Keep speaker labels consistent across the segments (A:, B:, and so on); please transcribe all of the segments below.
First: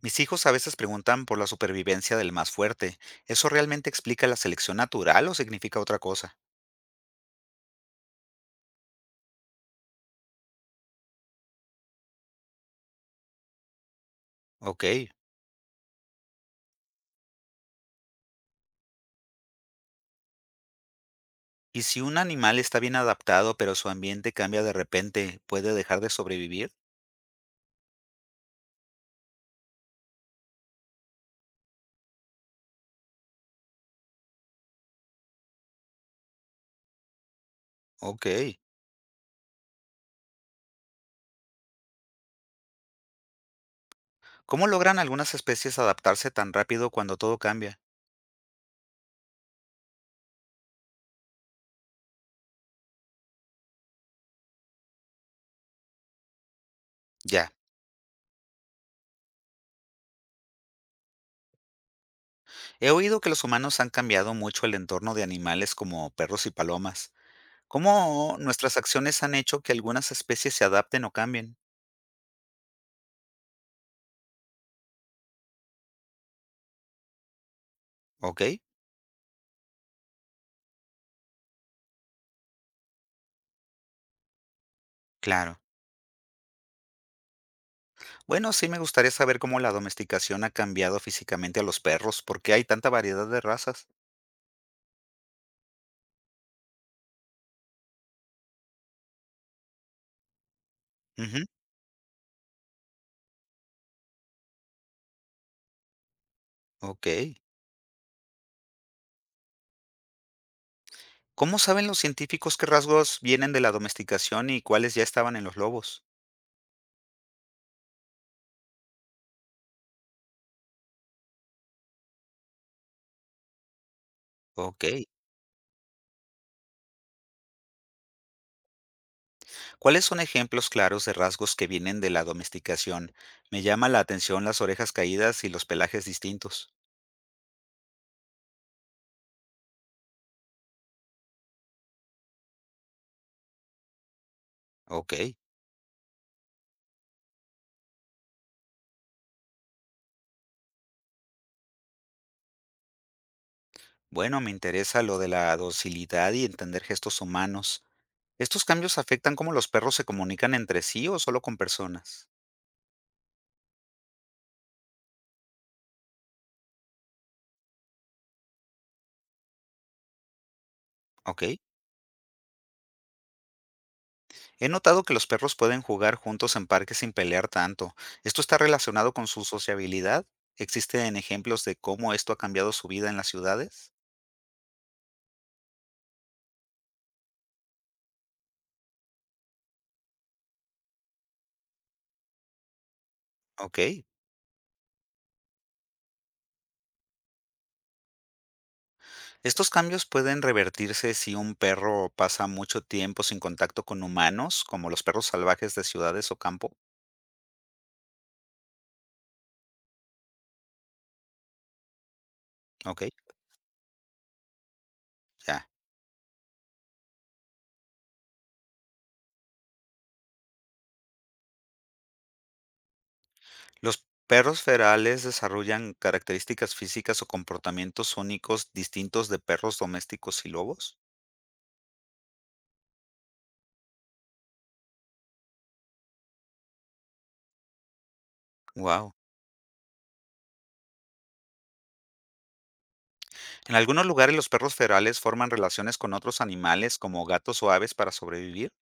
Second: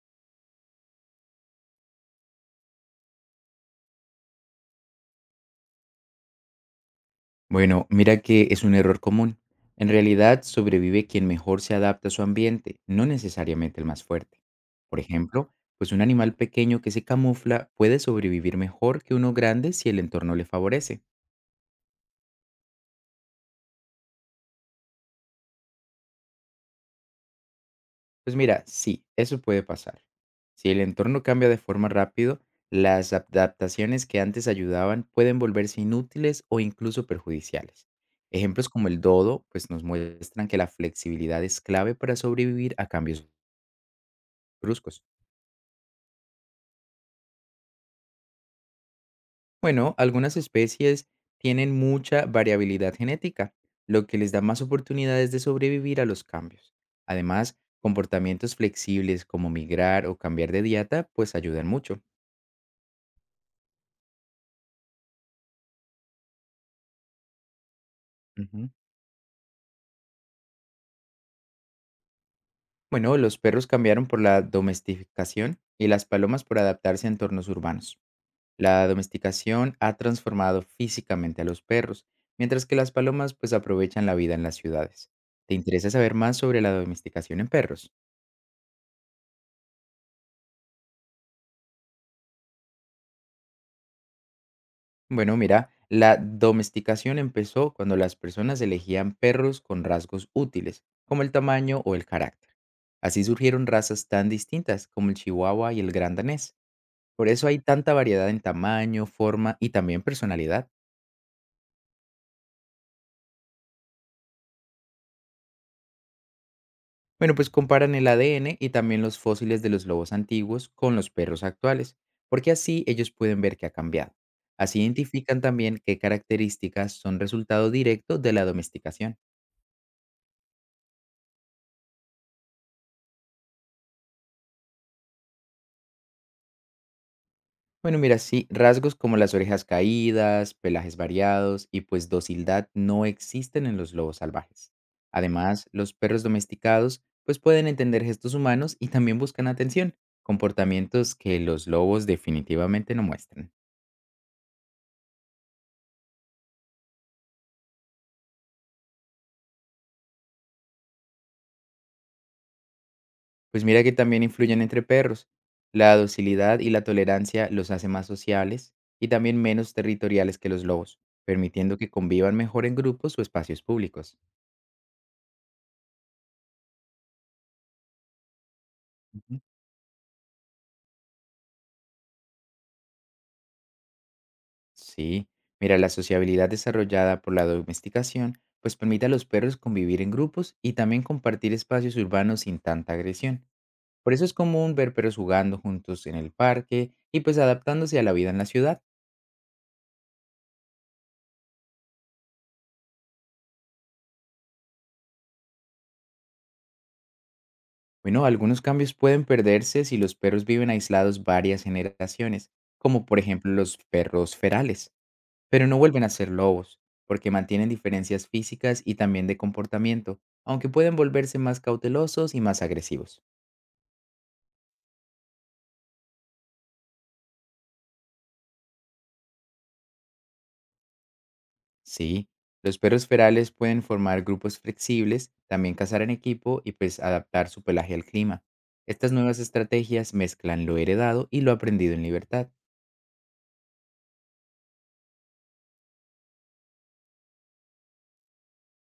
A: Mis hijos a veces preguntan por la supervivencia del más fuerte. ¿Eso realmente explica la selección natural o significa otra cosa?
B: Bueno, mira que es un error común. En realidad, sobrevive quien mejor se adapta a su ambiente, no necesariamente el más fuerte.
A: Ok.
B: Por ejemplo, pues un animal pequeño que se camufla puede sobrevivir mejor que uno grande si el entorno le favorece.
A: ¿Y si un animal está bien adaptado pero su ambiente cambia de repente, puede dejar de sobrevivir?
B: Pues mira, sí, eso puede pasar. Si el entorno cambia de forma rápido, las adaptaciones que antes ayudaban pueden volverse inútiles o incluso perjudiciales.
A: Ok.
B: Ejemplos como el dodo, pues nos muestran que la flexibilidad es clave para sobrevivir a cambios
A: ¿Cómo logran
B: bruscos.
A: algunas especies adaptarse tan rápido cuando todo cambia?
B: Bueno, algunas especies tienen mucha variabilidad genética, lo que les da más oportunidades de sobrevivir a los cambios.
A: Ya.
B: Además, comportamientos flexibles como migrar o cambiar de dieta pues ayudan mucho.
A: He oído que los humanos han cambiado mucho el entorno de animales como perros y palomas. ¿Cómo
B: Ujú.
A: nuestras acciones han hecho que algunas especies se adapten o cambien?
B: Bueno, los perros cambiaron por la domesticación y las palomas por adaptarse a entornos urbanos.
A: Ok.
B: La domesticación ha transformado físicamente a los perros, mientras que las palomas pues aprovechan la vida en las ciudades. ¿Te
A: Claro.
B: interesa saber más sobre la domesticación en perros?
A: Bueno, sí me gustaría saber cómo la domesticación ha cambiado físicamente a los perros, porque hay tanta variedad de razas.
B: Bueno, mira, la domesticación empezó cuando las personas elegían perros con rasgos útiles, como el
A: Ujú.
B: tamaño o el carácter. Así surgieron razas tan distintas como el chihuahua y el gran danés. Por
A: Ok.
B: eso hay tanta variedad en tamaño, forma y también personalidad.
A: ¿Cómo saben los científicos qué rasgos vienen de la domesticación y cuáles ya estaban en los lobos?
B: Bueno, pues comparan el ADN y también los fósiles de los lobos antiguos con los perros actuales, porque así ellos pueden ver que ha cambiado. Así
A: Ok.
B: identifican también qué características son resultado directo de la domesticación.
A: ¿Cuáles son ejemplos claros de rasgos que vienen de la domesticación? Me llama la atención las orejas caídas y los pelajes distintos.
B: Bueno, mira, sí, rasgos como las orejas caídas, pelajes variados y pues docilidad no existen en los lobos salvajes.
A: Ok.
B: Además, los perros domesticados pues pueden entender gestos humanos y también buscan atención, comportamientos que los lobos definitivamente no muestran.
A: Bueno, me interesa lo de la docilidad y entender gestos humanos. ¿Estos cambios afectan cómo los perros se comunican entre sí o solo con personas?
B: Pues mira que también influyen entre perros. La docilidad y la tolerancia los hace más sociales y también menos territoriales que los lobos,
A: Ok.
B: permitiendo que convivan mejor en grupos o espacios públicos.
A: He notado que los perros pueden jugar juntos en parques sin pelear tanto. ¿Esto está relacionado con su sociabilidad? ¿Existen ejemplos de cómo esto ha cambiado su vida en las ciudades?
B: Sí, mira, la sociabilidad desarrollada por la domesticación pues permite a los perros convivir en grupos y también compartir espacios urbanos sin tanta agresión.
A: Ok.
B: Por eso es común ver perros jugando juntos en el parque y pues adaptándose a la vida en la ciudad.
A: Estos cambios pueden revertirse si un perro pasa mucho tiempo sin contacto con humanos, como los perros salvajes de ciudades o campo.
B: Bueno, algunos cambios pueden perderse si los perros viven aislados varias generaciones,
A: Ok,
B: como por ejemplo los perros ferales,
A: ya.
B: pero no vuelven a ser lobos, porque mantienen diferencias físicas y también de comportamiento, aunque pueden volverse más cautelosos y más agresivos.
A: Los perros ferales desarrollan características físicas o comportamientos únicos distintos de perros domésticos y lobos.
B: Sí, los perros ferales pueden formar grupos flexibles, también cazar en equipo y pues adaptar su pelaje al clima. Estas
A: Wow.
B: nuevas estrategias mezclan lo heredado y lo aprendido en libertad.
A: En algunos lugares los perros ferales forman relaciones con otros animales como gatos o aves para sobrevivir.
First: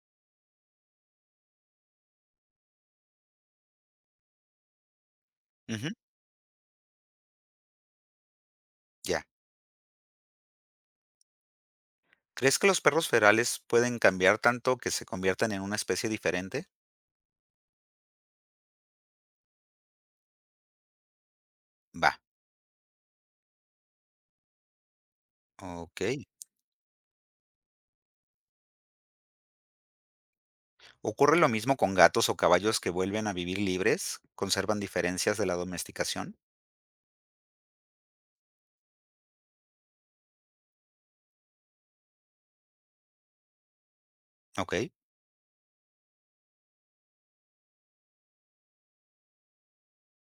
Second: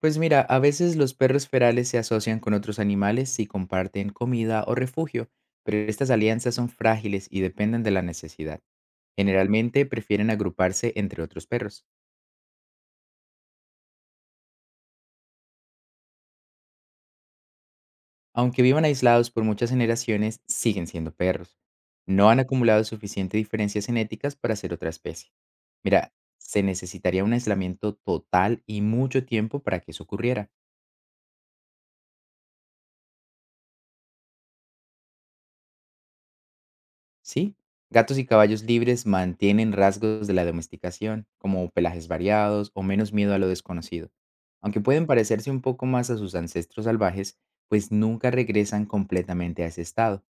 B: Pues mira, a veces los perros ferales se asocian con otros animales si comparten comida o refugio, pero
A: Ujú,
B: estas alianzas son frágiles y dependen de la necesidad.
A: ya.
B: Generalmente prefieren agruparse entre otros perros.
A: ¿Crees que los perros ferales pueden cambiar tanto que se conviertan en una especie diferente?
B: Aunque vivan aislados por muchas generaciones, siguen siendo perros.
A: Va.
B: No han acumulado suficiente diferencias genéticas para ser otra especie.
A: Ok.
B: Mira, se necesitaría un aislamiento total y mucho tiempo para que eso ocurriera.
A: ¿Ocurre lo mismo con gatos o caballos que vuelven a vivir libres? ¿Conservan diferencias de la domesticación?
B: ¿Sí? Gatos y caballos libres mantienen rasgos de la domesticación, como pelajes variados o menos miedo a lo desconocido.
A: Ok.
B: Aunque pueden parecerse un poco más a sus ancestros salvajes, pues nunca regresan completamente a ese estado.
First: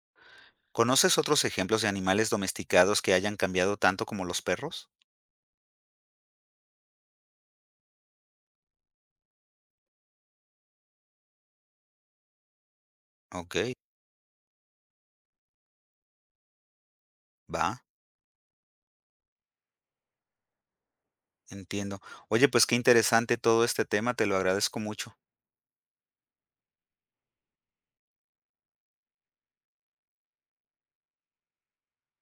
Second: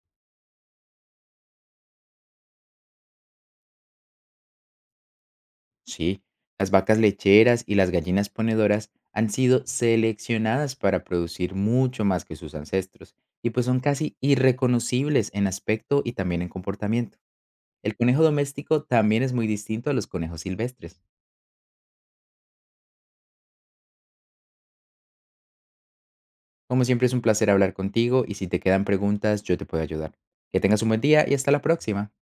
A: ¿Conoces otros ejemplos de animales domesticados que hayan cambiado tanto como los perros?
B: Sí, las vacas lecheras y las gallinas ponedoras han sido seleccionadas para producir mucho más que sus ancestros y pues
A: Ok.
B: son casi irreconocibles en aspecto y también en comportamiento.
A: Va.
B: El conejo doméstico también es muy distinto a los conejos silvestres.
A: Entiendo. Oye, pues qué interesante todo este tema, te lo agradezco mucho.
B: Como siempre es un placer hablar contigo y si te quedan preguntas yo te puedo ayudar. Que tengas un buen día y hasta la próxima.